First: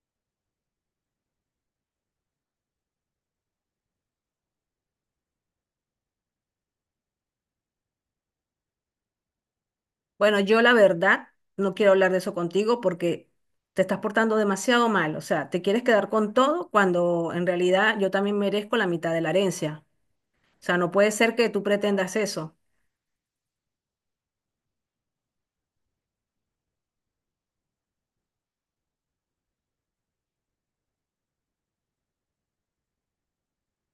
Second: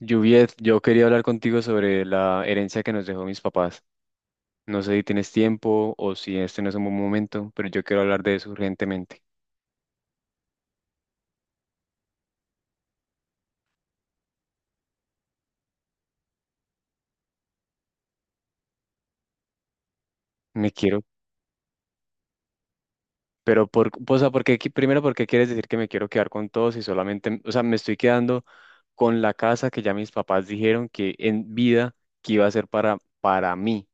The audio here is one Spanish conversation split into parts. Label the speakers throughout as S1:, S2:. S1: Juviet, yo quería hablar contigo sobre la herencia que nos dejó mis papás. No sé si tienes tiempo o si este no es un buen momento, pero yo quiero hablar de eso urgentemente.
S2: Bueno, yo la verdad no quiero hablar de eso contigo porque te estás portando demasiado mal. O sea, te quieres quedar con todo cuando en realidad yo también merezco la mitad de la herencia. O
S1: Me
S2: sea, no
S1: quiero,
S2: puede ser que tú pretendas eso.
S1: pero porque primero, ¿por qué quieres decir que me quiero quedar con todos y solamente, me estoy quedando con la casa que ya mis papás dijeron que en vida que iba a ser para mí?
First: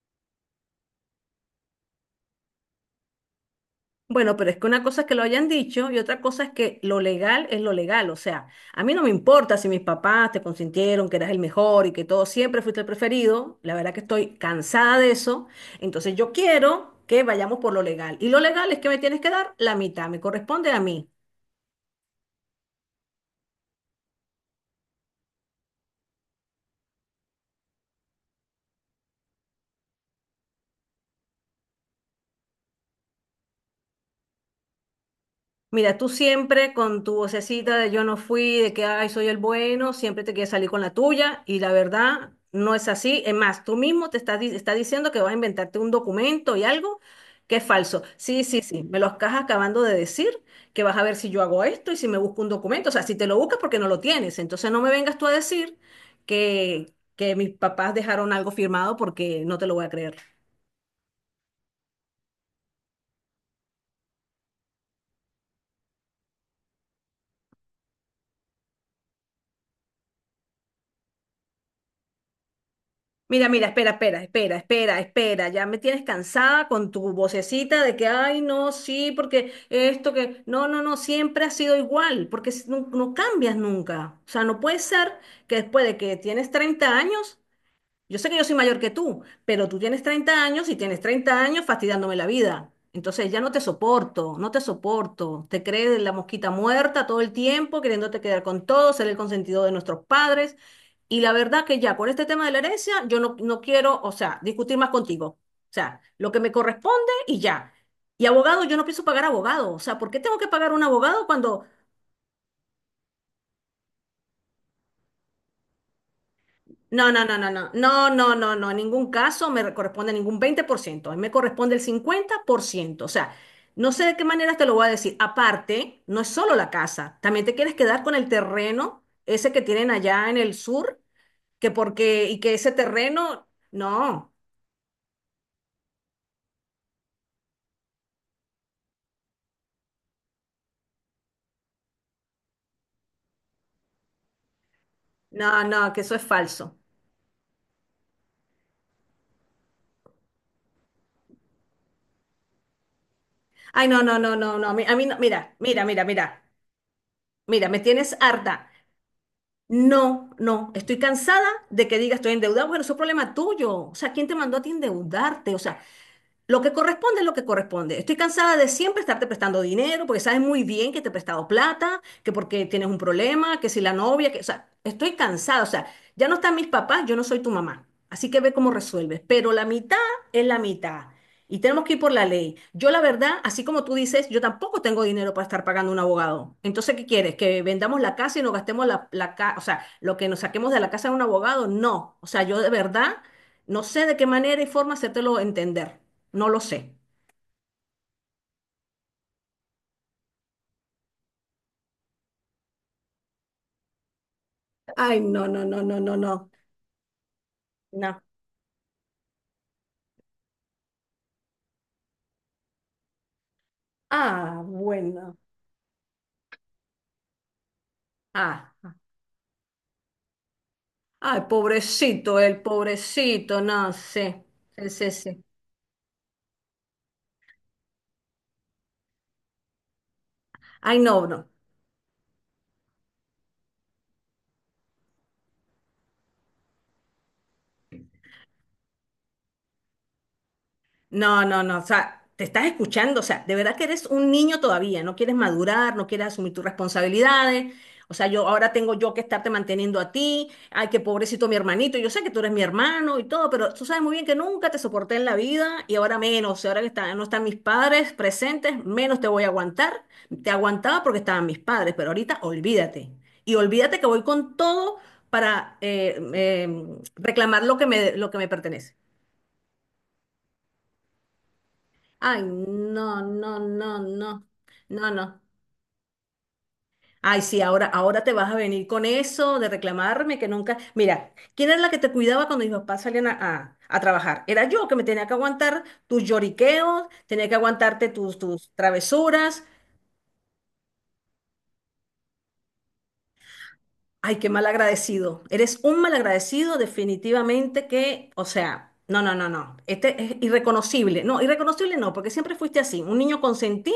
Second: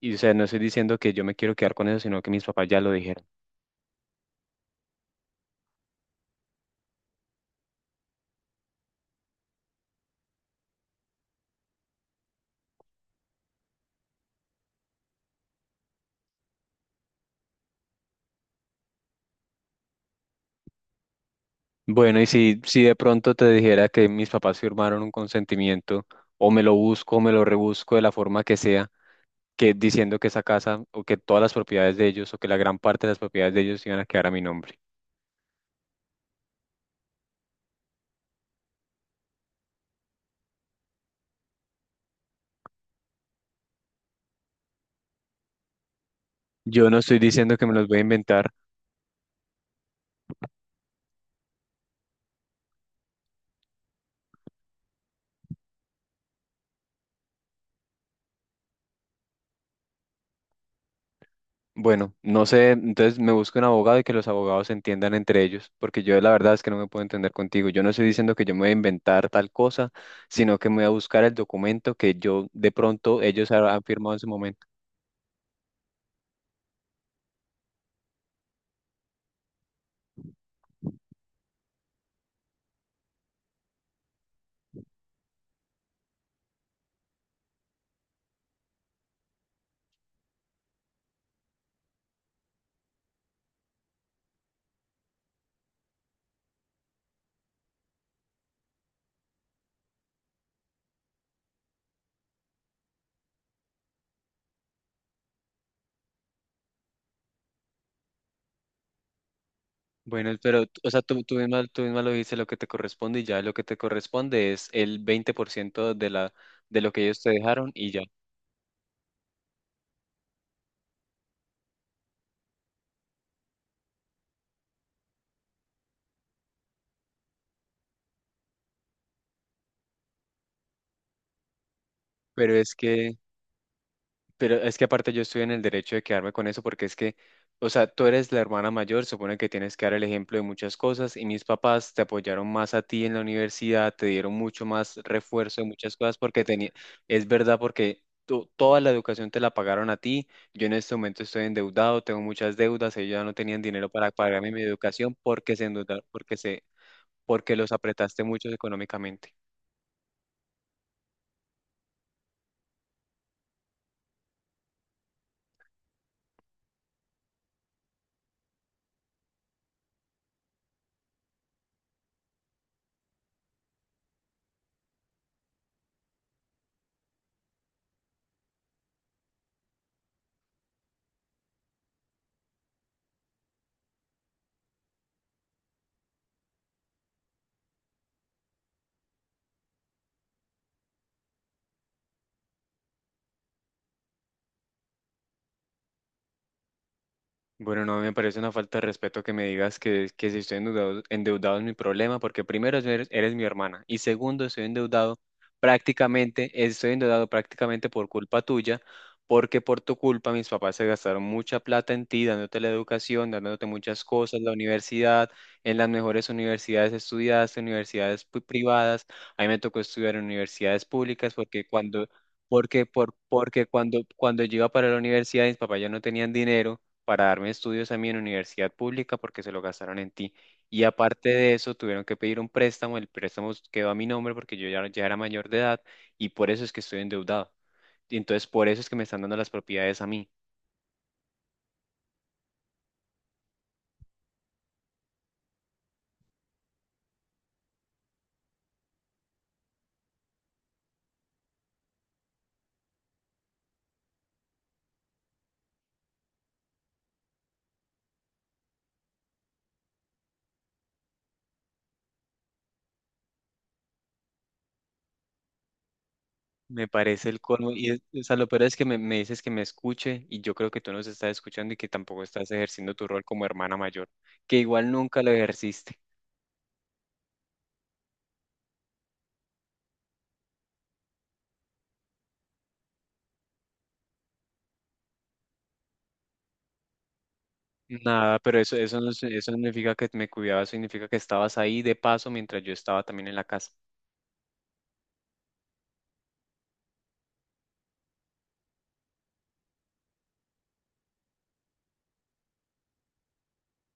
S1: No estoy diciendo que yo me quiero quedar con eso, sino que mis papás ya lo dijeron.
S2: Bueno, pero es que una cosa es que lo hayan dicho y otra cosa es que lo legal es lo legal. O sea, a mí no me importa si mis papás te consintieron que eras el mejor y que todo siempre fuiste el preferido. La verdad que estoy cansada de eso. Entonces yo quiero que vayamos por lo legal. Y lo legal es que me tienes que dar la mitad, me corresponde a mí.
S1: Bueno, y si de pronto te dijera que mis papás firmaron un consentimiento, o me lo busco, o me lo rebusco de la forma que sea, que diciendo que esa casa, o que todas las propiedades de ellos, o que la gran parte de las propiedades de ellos iban a quedar a mi nombre.
S2: Mira, tú siempre con tu vocecita de yo no fui, de que ay, soy el bueno, siempre te quieres salir con la tuya y la verdad no es así. Es más, tú mismo te estás, estás diciendo que vas a inventarte un documento y
S1: Yo no
S2: algo
S1: estoy diciendo
S2: que es
S1: que me los voy a
S2: falso. Sí,
S1: inventar.
S2: sí, sí, me lo estás acabando de decir, que vas a ver si yo hago esto y si me busco un documento. O sea, si te lo buscas porque no lo tienes. Entonces no me vengas tú a decir que, que mis papás dejaron algo firmado porque no te lo voy a creer.
S1: Bueno, no sé, entonces me busco un abogado y que los abogados se entiendan entre ellos, porque yo la verdad es que no me puedo entender contigo. Yo no estoy diciendo que yo me voy a inventar tal cosa, sino que me voy a buscar el documento que yo de pronto
S2: Mira,
S1: ellos han
S2: mira,
S1: han
S2: espera,
S1: firmado en
S2: espera,
S1: su
S2: espera,
S1: momento.
S2: espera, espera. Ya me tienes cansada con tu vocecita de que, ay, no, sí, porque esto que, no, no, no, siempre ha sido igual, porque no, no cambias nunca. O sea, no puede ser que después de que tienes 30 años, yo sé que yo soy mayor que tú, pero tú tienes 30 años y tienes 30 años fastidiándome la vida. Entonces ya no te soporto, no te soporto. Te crees la mosquita muerta todo el tiempo, queriéndote quedar con todo, ser el consentido de nuestros padres. Y la verdad que ya con este tema de la herencia, yo no, no quiero, o sea, discutir más contigo. O sea, lo que me corresponde y ya. Y abogado, yo no pienso pagar abogado. O sea, ¿por qué
S1: Bueno,
S2: tengo que
S1: pero,
S2: pagar un
S1: tú,
S2: abogado
S1: tú
S2: cuando
S1: misma, tú misma lo dices, lo que te corresponde y ya lo que te corresponde es el 20% de la, de lo que
S2: no,
S1: ellos
S2: no,
S1: te
S2: no, no, no,
S1: dejaron y ya.
S2: no, no, no, no, en ningún caso me corresponde ningún 20%? A mí me corresponde el 50%. O sea, no sé de qué manera te lo voy a decir, aparte, no es solo la casa, también te quieres quedar con el terreno, ese que tienen allá en el sur, que porque, y que
S1: Pero
S2: ese
S1: es que,
S2: terreno, no,
S1: pero es que aparte yo estoy en el derecho de quedarme con eso porque es que, o sea, tú eres la hermana mayor, supone que tienes que dar el ejemplo de muchas cosas y mis papás te apoyaron más a ti en la universidad, te dieron mucho más refuerzo
S2: no,
S1: de
S2: no,
S1: muchas
S2: que eso
S1: cosas
S2: es
S1: porque tenía,
S2: falso.
S1: es verdad porque toda la educación te la pagaron a ti, yo en este momento estoy endeudado, tengo muchas deudas, ellos ya no tenían
S2: Ay,
S1: dinero
S2: no,
S1: para
S2: no, no,
S1: pagarme
S2: no,
S1: mi
S2: no, a mí
S1: educación
S2: no,
S1: porque
S2: mira,
S1: se
S2: mira,
S1: endeudaron,
S2: mira,
S1: porque
S2: mira,
S1: se, porque
S2: mira,
S1: los
S2: me tienes
S1: apretaste mucho
S2: harta.
S1: económicamente.
S2: No, no, estoy cansada de que digas estoy endeudada. Bueno, eso es problema tuyo. O sea, ¿quién te mandó a ti endeudarte? O sea, lo que corresponde es lo que corresponde. Estoy cansada de siempre estarte prestando dinero porque sabes muy bien que te he prestado plata, que porque tienes un problema, que si la novia, que, o sea, estoy cansada. O sea, ya no están mis papás, yo no soy tu mamá. Así que ve cómo resuelves. Pero la mitad es la mitad. Y tenemos que ir por la ley. Yo, la verdad, así como tú dices, yo tampoco tengo dinero para estar pagando un abogado. Entonces, ¿qué quieres? ¿Que vendamos la casa y nos gastemos la casa? O sea, lo que nos saquemos de la casa de un abogado, no. O sea, yo de verdad no sé de qué manera y forma hacértelo entender. No lo sé.
S1: Bueno, no me parece una falta de respeto que me digas que si estoy endeudado, endeudado es mi problema, porque primero eres mi hermana y segundo
S2: Ay, no, no, no, no, no, no.
S1: estoy endeudado prácticamente por
S2: No.
S1: culpa tuya, porque por tu culpa mis papás se gastaron mucha plata en ti, dándote la educación, dándote muchas cosas, la
S2: Ah,
S1: universidad,
S2: bueno.
S1: en las mejores universidades estudiaste, universidades
S2: Ah.
S1: privadas, a mí me tocó estudiar en universidades públicas
S2: Ay,
S1: porque cuando...
S2: pobrecito, el pobrecito,
S1: Porque
S2: no
S1: cuando
S2: sé.
S1: yo iba para
S2: Sí,
S1: la
S2: sí, sí.
S1: universidad, mis papás ya no tenían dinero para darme estudios a mí en universidad pública porque se lo gastaron en ti. Y
S2: Ay, no,
S1: aparte
S2: no.
S1: de eso, tuvieron que pedir un préstamo, el préstamo quedó a mi nombre porque ya era mayor de edad y por eso es que estoy endeudado. Y entonces por eso es que me están dando las propiedades a mí.
S2: No, no, no, o sea, te estás escuchando, o sea, de verdad que eres un niño todavía, no quieres madurar, no quieres asumir tus responsabilidades, o sea, yo ahora tengo yo que estarte manteniendo a ti, ay, qué pobrecito mi hermanito, yo sé que tú eres mi hermano y todo, pero tú sabes muy bien que nunca te soporté en la vida y ahora menos, y ahora que no están mis padres presentes, menos te voy a aguantar, te aguantaba porque estaban mis padres, pero ahorita olvídate, y olvídate que voy con todo para
S1: Me parece el
S2: reclamar
S1: colmo y
S2: lo que
S1: lo
S2: me
S1: peor es que
S2: pertenece.
S1: me dices que me escuche y yo creo que tú nos estás escuchando y que tampoco
S2: Ay,
S1: estás ejerciendo tu
S2: no,
S1: rol como
S2: no,
S1: hermana
S2: no,
S1: mayor,
S2: no,
S1: que igual
S2: no,
S1: nunca lo
S2: no.
S1: ejerciste.
S2: Ay, sí, ahora, ahora te vas a venir con eso de reclamarme que nunca. Mira, ¿quién era la que te cuidaba cuando mis papás salían a trabajar? Era yo que me tenía que aguantar tus lloriqueos, tenía que aguantarte
S1: Nada,
S2: tus,
S1: pero
S2: tus
S1: eso no
S2: travesuras.
S1: significa que me cuidabas, significa que estabas ahí de paso mientras yo estaba también en la casa.
S2: Ay, qué mal agradecido. Eres un mal agradecido, definitivamente que, o sea, no, no, no, no. Este es irreconocible. No, irreconocible no, porque siempre fuiste así, un niño consentido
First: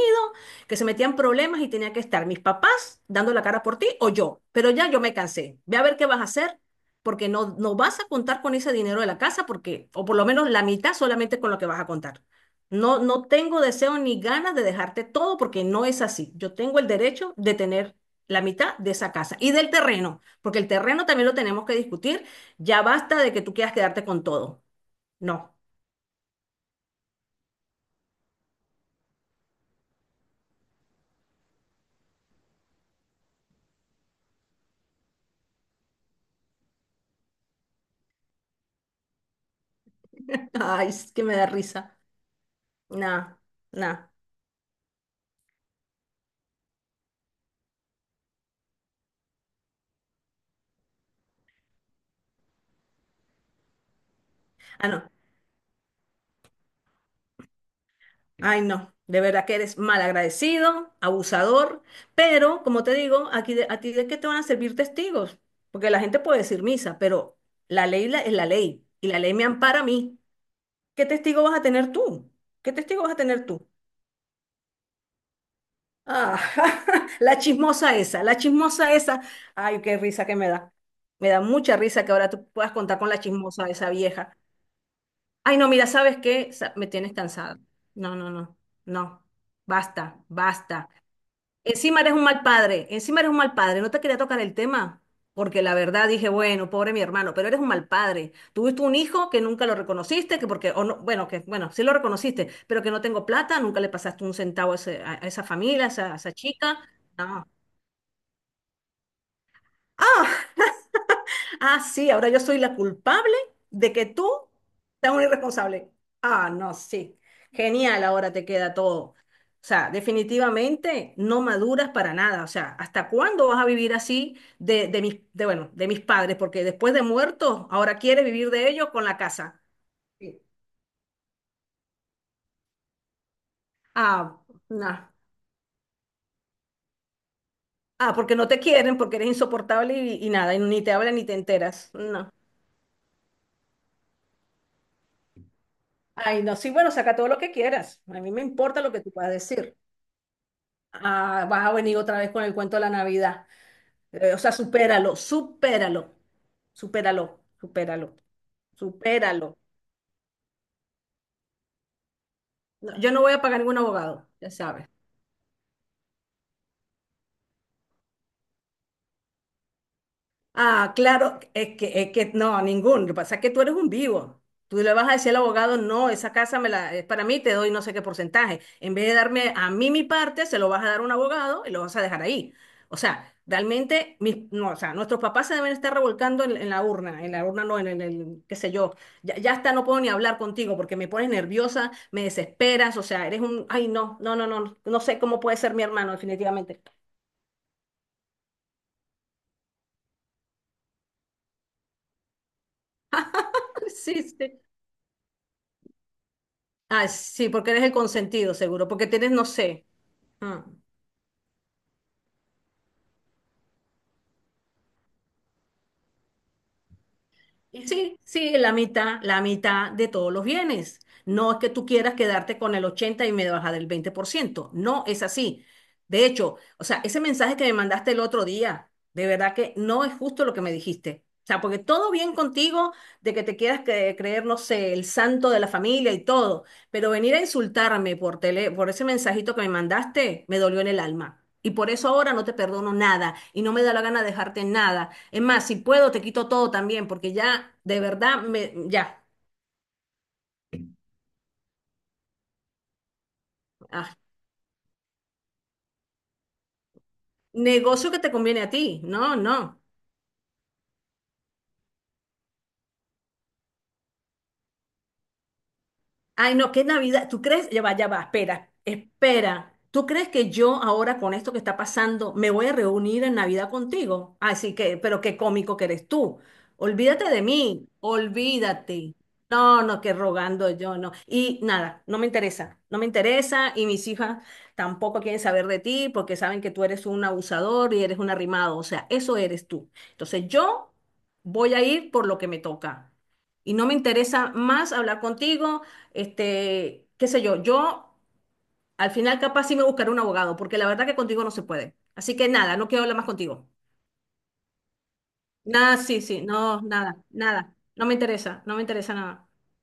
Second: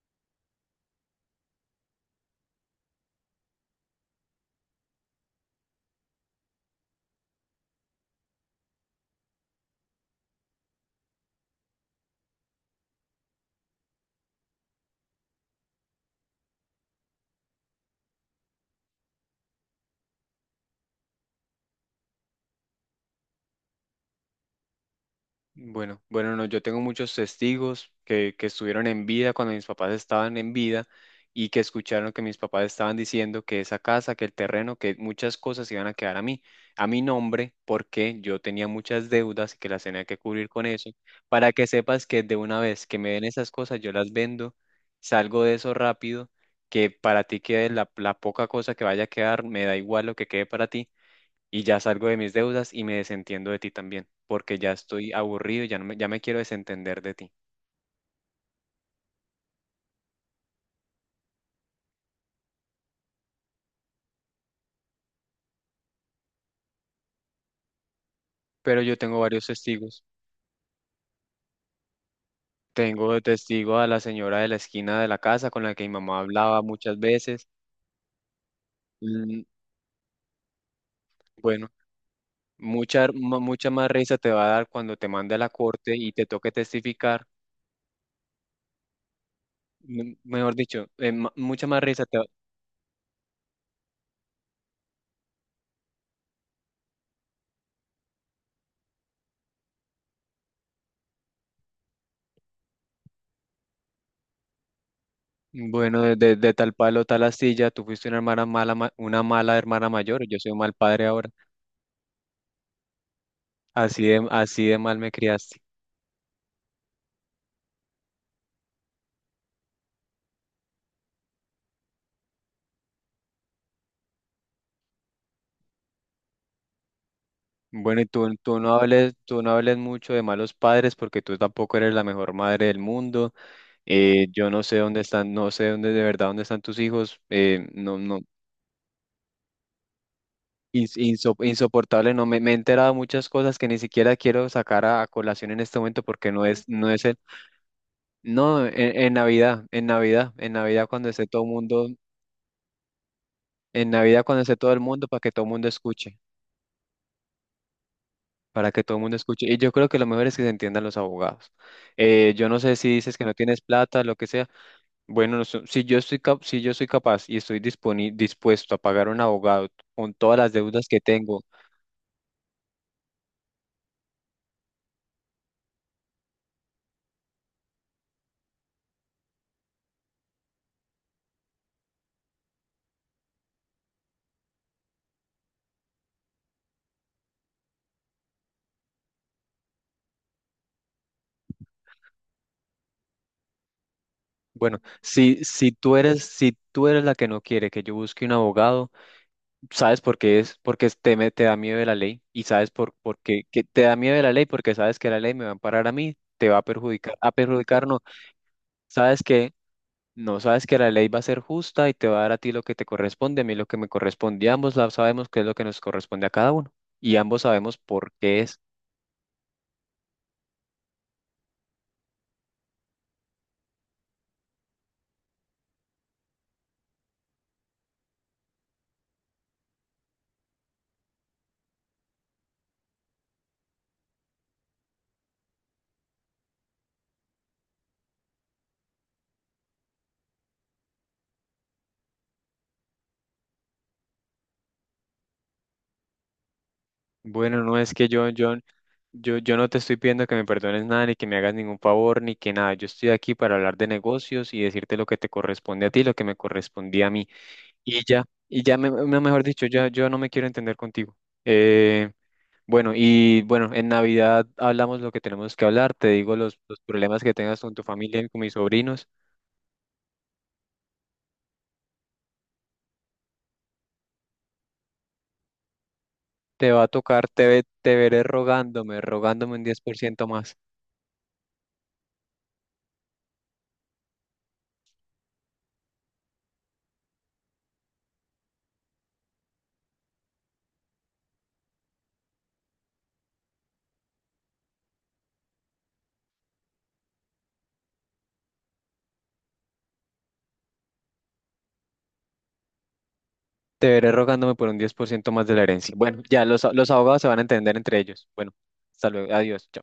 S2: que se metía en problemas y tenía que estar mis papás dando la cara por ti o yo. Pero ya yo me cansé. Ve a ver qué vas a hacer, porque no, no vas a contar con ese dinero de la casa, porque, o por lo menos la mitad solamente con lo que vas a contar. No, no tengo deseo ni ganas de dejarte todo porque no es así. Yo tengo el derecho de tener la mitad de esa casa y del terreno, porque el terreno también lo tenemos que discutir. Ya basta de que tú quieras quedarte con todo. No.
S1: Bueno, no, yo tengo muchos testigos que estuvieron en vida cuando mis papás estaban en vida y que escucharon que mis papás estaban diciendo que esa casa, que el terreno, que muchas cosas iban a quedar a mí, a mi nombre, porque yo tenía muchas deudas y que las tenía que cubrir con
S2: Ay,
S1: eso.
S2: es que me da
S1: Para que
S2: risa.
S1: sepas que de una vez que me den
S2: Nah,
S1: esas cosas, yo
S2: nah.
S1: las vendo, salgo de eso rápido, que para ti quede la poca cosa que vaya a quedar, me da igual lo que quede para ti y ya salgo de mis deudas y me desentiendo de ti también, porque ya
S2: Ah, no.
S1: estoy aburrido, y ya no me, ya me quiero desentender de ti.
S2: Ay, no. De verdad que eres mal agradecido, abusador, pero como te digo, aquí a ti de qué te van a servir testigos, porque la gente puede decir misa, pero la ley es la
S1: Pero
S2: ley
S1: yo
S2: y
S1: tengo
S2: la ley me
S1: varios
S2: ampara a
S1: testigos.
S2: mí. ¿Qué testigo vas a tener tú? ¿Qué testigo
S1: Tengo
S2: vas a
S1: de
S2: tener tú?
S1: testigo a la señora de la esquina de la casa con la que mi mamá
S2: Ah,
S1: hablaba muchas
S2: la
S1: veces.
S2: chismosa esa, la chismosa esa.
S1: Mm,
S2: Ay, qué risa que me da. Me da
S1: bueno,
S2: mucha risa que ahora tú puedas contar con la chismosa
S1: mucha
S2: esa
S1: más risa te
S2: vieja.
S1: va a dar cuando te mande a la
S2: Ay, no, mira,
S1: corte y
S2: ¿sabes
S1: te
S2: qué?
S1: toque
S2: Me tienes
S1: testificar.
S2: cansada. No, no, no, no. Basta,
S1: Mejor dicho,
S2: basta.
S1: mucha más
S2: Encima
S1: risa
S2: eres
S1: te
S2: un
S1: va-.
S2: mal padre, encima eres un mal padre. No te quería tocar el tema, porque la verdad dije, bueno, pobre mi hermano, pero eres un mal padre. Tuviste un hijo que nunca lo reconociste, que porque, o no, bueno, que bueno, sí lo reconociste, pero que no tengo plata, nunca le pasaste un centavo a, a esa familia,
S1: Bueno,
S2: a esa
S1: de tal
S2: chica.
S1: palo, tal
S2: No.
S1: astilla, tú fuiste una hermana mala, una mala hermana mayor, yo
S2: Ah.
S1: soy un mal padre ahora.
S2: Ah, sí, ahora yo soy la culpable de que tú
S1: Así de mal me
S2: seas un
S1: criaste.
S2: irresponsable. Ah, no, sí. Genial, ahora te queda todo. O sea, definitivamente no maduras para nada. O sea, ¿hasta cuándo vas a vivir así de mis, de, bueno, de mis padres? Porque después de muertos, ahora
S1: Bueno, y
S2: quieres
S1: tú,
S2: vivir de ellos con la
S1: tú no
S2: casa.
S1: hables mucho de
S2: Sí.
S1: malos padres porque tú tampoco eres la mejor madre del mundo.
S2: Ah,
S1: Yo no sé dónde
S2: no.
S1: están, no sé dónde de verdad dónde están tus hijos.
S2: Ah, porque no te quieren, porque eres insoportable y nada, y ni te hablan ni te enteras.
S1: Insoportable. No
S2: No.
S1: me, Me he enterado de muchas cosas que ni siquiera quiero sacar a colación en este momento porque
S2: Ay, no, sí,
S1: no
S2: bueno,
S1: es
S2: saca
S1: el,
S2: todo lo que quieras. A mí me
S1: no,
S2: importa lo que tú
S1: en
S2: puedas
S1: Navidad,
S2: decir.
S1: en Navidad, en Navidad cuando esté todo
S2: Ah,
S1: el
S2: vas a
S1: mundo,
S2: venir otra vez con el cuento de la Navidad.
S1: en Navidad
S2: O
S1: cuando
S2: sea,
S1: esté todo el mundo
S2: supéralo,
S1: para que todo el mundo
S2: supéralo,
S1: escuche,
S2: supéralo, supéralo,
S1: para que todo el mundo escuche.
S2: supéralo.
S1: Y yo creo que lo mejor es que se entiendan los abogados. Yo no sé si
S2: No, yo
S1: dices
S2: no
S1: que no
S2: voy a pagar
S1: tienes
S2: ningún
S1: plata, lo que
S2: abogado,
S1: sea.
S2: ya sabes.
S1: Bueno, no sé, si yo si yo soy capaz y dispuesto a pagar un abogado con todas las deudas
S2: Ah,
S1: que
S2: claro,
S1: tengo,
S2: es que no, ningún. Lo que pasa es que tú eres un vivo. Tú le vas a decir al abogado, no, esa casa me la, es para mí, te doy no sé qué porcentaje. En vez de darme a mí mi parte, se lo vas a dar a un abogado y lo vas a dejar ahí. O sea, realmente, mis, no, o sea, nuestros papás se deben estar revolcando en la urna no, en el, qué sé yo. Ya, ya hasta no puedo ni hablar contigo porque me pones nerviosa, me desesperas, o sea, eres un, ay, no, no, no, no,
S1: bueno,
S2: no sé cómo puede
S1: si
S2: ser mi
S1: tú
S2: hermano,
S1: eres, si
S2: definitivamente.
S1: tú eres la que no quiere que yo busque un abogado, sabes por qué es, porque te da miedo de la ley y sabes por qué que te da miedo
S2: Sí,
S1: de la ley,
S2: sí.
S1: porque sabes que la ley me va a amparar a mí, te va
S2: Ah,
S1: a
S2: sí, porque eres
S1: perjudicar
S2: el
S1: no,
S2: consentido, seguro, porque
S1: sabes
S2: tienes, no
S1: que
S2: sé.
S1: no,
S2: Ah.
S1: sabes que la ley va a ser justa y te va a dar a ti lo que te corresponde, a mí lo que me corresponde, y ambos sabemos qué es lo que nos corresponde a cada uno y ambos sabemos
S2: Y
S1: por
S2: sí,
S1: qué
S2: sí,
S1: es.
S2: la mitad de todos los bienes. No es que tú quieras quedarte con el 80 y me baja del 20%. No es así. De hecho, o sea, ese mensaje que me mandaste el otro día, de verdad que no es justo lo que me dijiste. O sea, porque todo bien contigo de que te quieras creer, no sé, el santo de la familia y todo, pero venir a insultarme por tele, por ese mensajito que me mandaste, me dolió en el alma. Y por eso ahora no te perdono nada y no me da la gana de dejarte nada. Es más, si puedo, te quito todo también, porque
S1: Bueno,
S2: ya,
S1: no es
S2: de
S1: que
S2: verdad, me, ya.
S1: yo no te estoy pidiendo que me perdones nada, ni que me hagas ningún favor, ni que nada. Yo estoy aquí para hablar de
S2: Ah,
S1: negocios y decirte lo que te corresponde a ti, lo que me correspondía a mí.
S2: negocio que te conviene a ti. No,
S1: Mejor dicho,
S2: no.
S1: ya, yo no me quiero entender contigo. Eh, bueno, en Navidad hablamos lo que tenemos que hablar, te digo
S2: Ay, no,
S1: los
S2: qué
S1: problemas
S2: Navidad.
S1: que
S2: ¿Tú
S1: tengas
S2: crees?
S1: con tu
S2: Ya
S1: familia
S2: va,
S1: y con mis
S2: espera,
S1: sobrinos.
S2: espera. ¿Tú crees que yo ahora con esto que está pasando me voy a reunir en Navidad contigo? Así que, pero qué cómico que eres tú.
S1: Te va a tocar,
S2: Olvídate de
S1: te, ve-
S2: mí,
S1: Te veré
S2: olvídate.
S1: rogándome un diez
S2: No,
S1: por
S2: no, que
S1: ciento más.
S2: rogando yo, no. Y nada, no me interesa, no me interesa y mis hijas tampoco quieren saber de ti porque saben que tú eres un abusador y eres un arrimado, o sea, eso eres tú. Entonces yo voy a ir por lo que me toca. Y no me interesa más hablar contigo. Este, qué sé yo, yo al final capaz sí me buscaré un abogado, porque la verdad que contigo no se puede. Así que nada, no quiero hablar más contigo.
S1: Te veré rogándome por un 10% más de la herencia.
S2: Nada, sí,
S1: Bueno,
S2: sí,
S1: ya
S2: no,
S1: los abogados
S2: nada,
S1: se van a
S2: nada.
S1: entender entre
S2: No me
S1: ellos. Bueno,
S2: interesa, no me
S1: hasta
S2: interesa
S1: luego.
S2: nada.
S1: Adiós. Chao.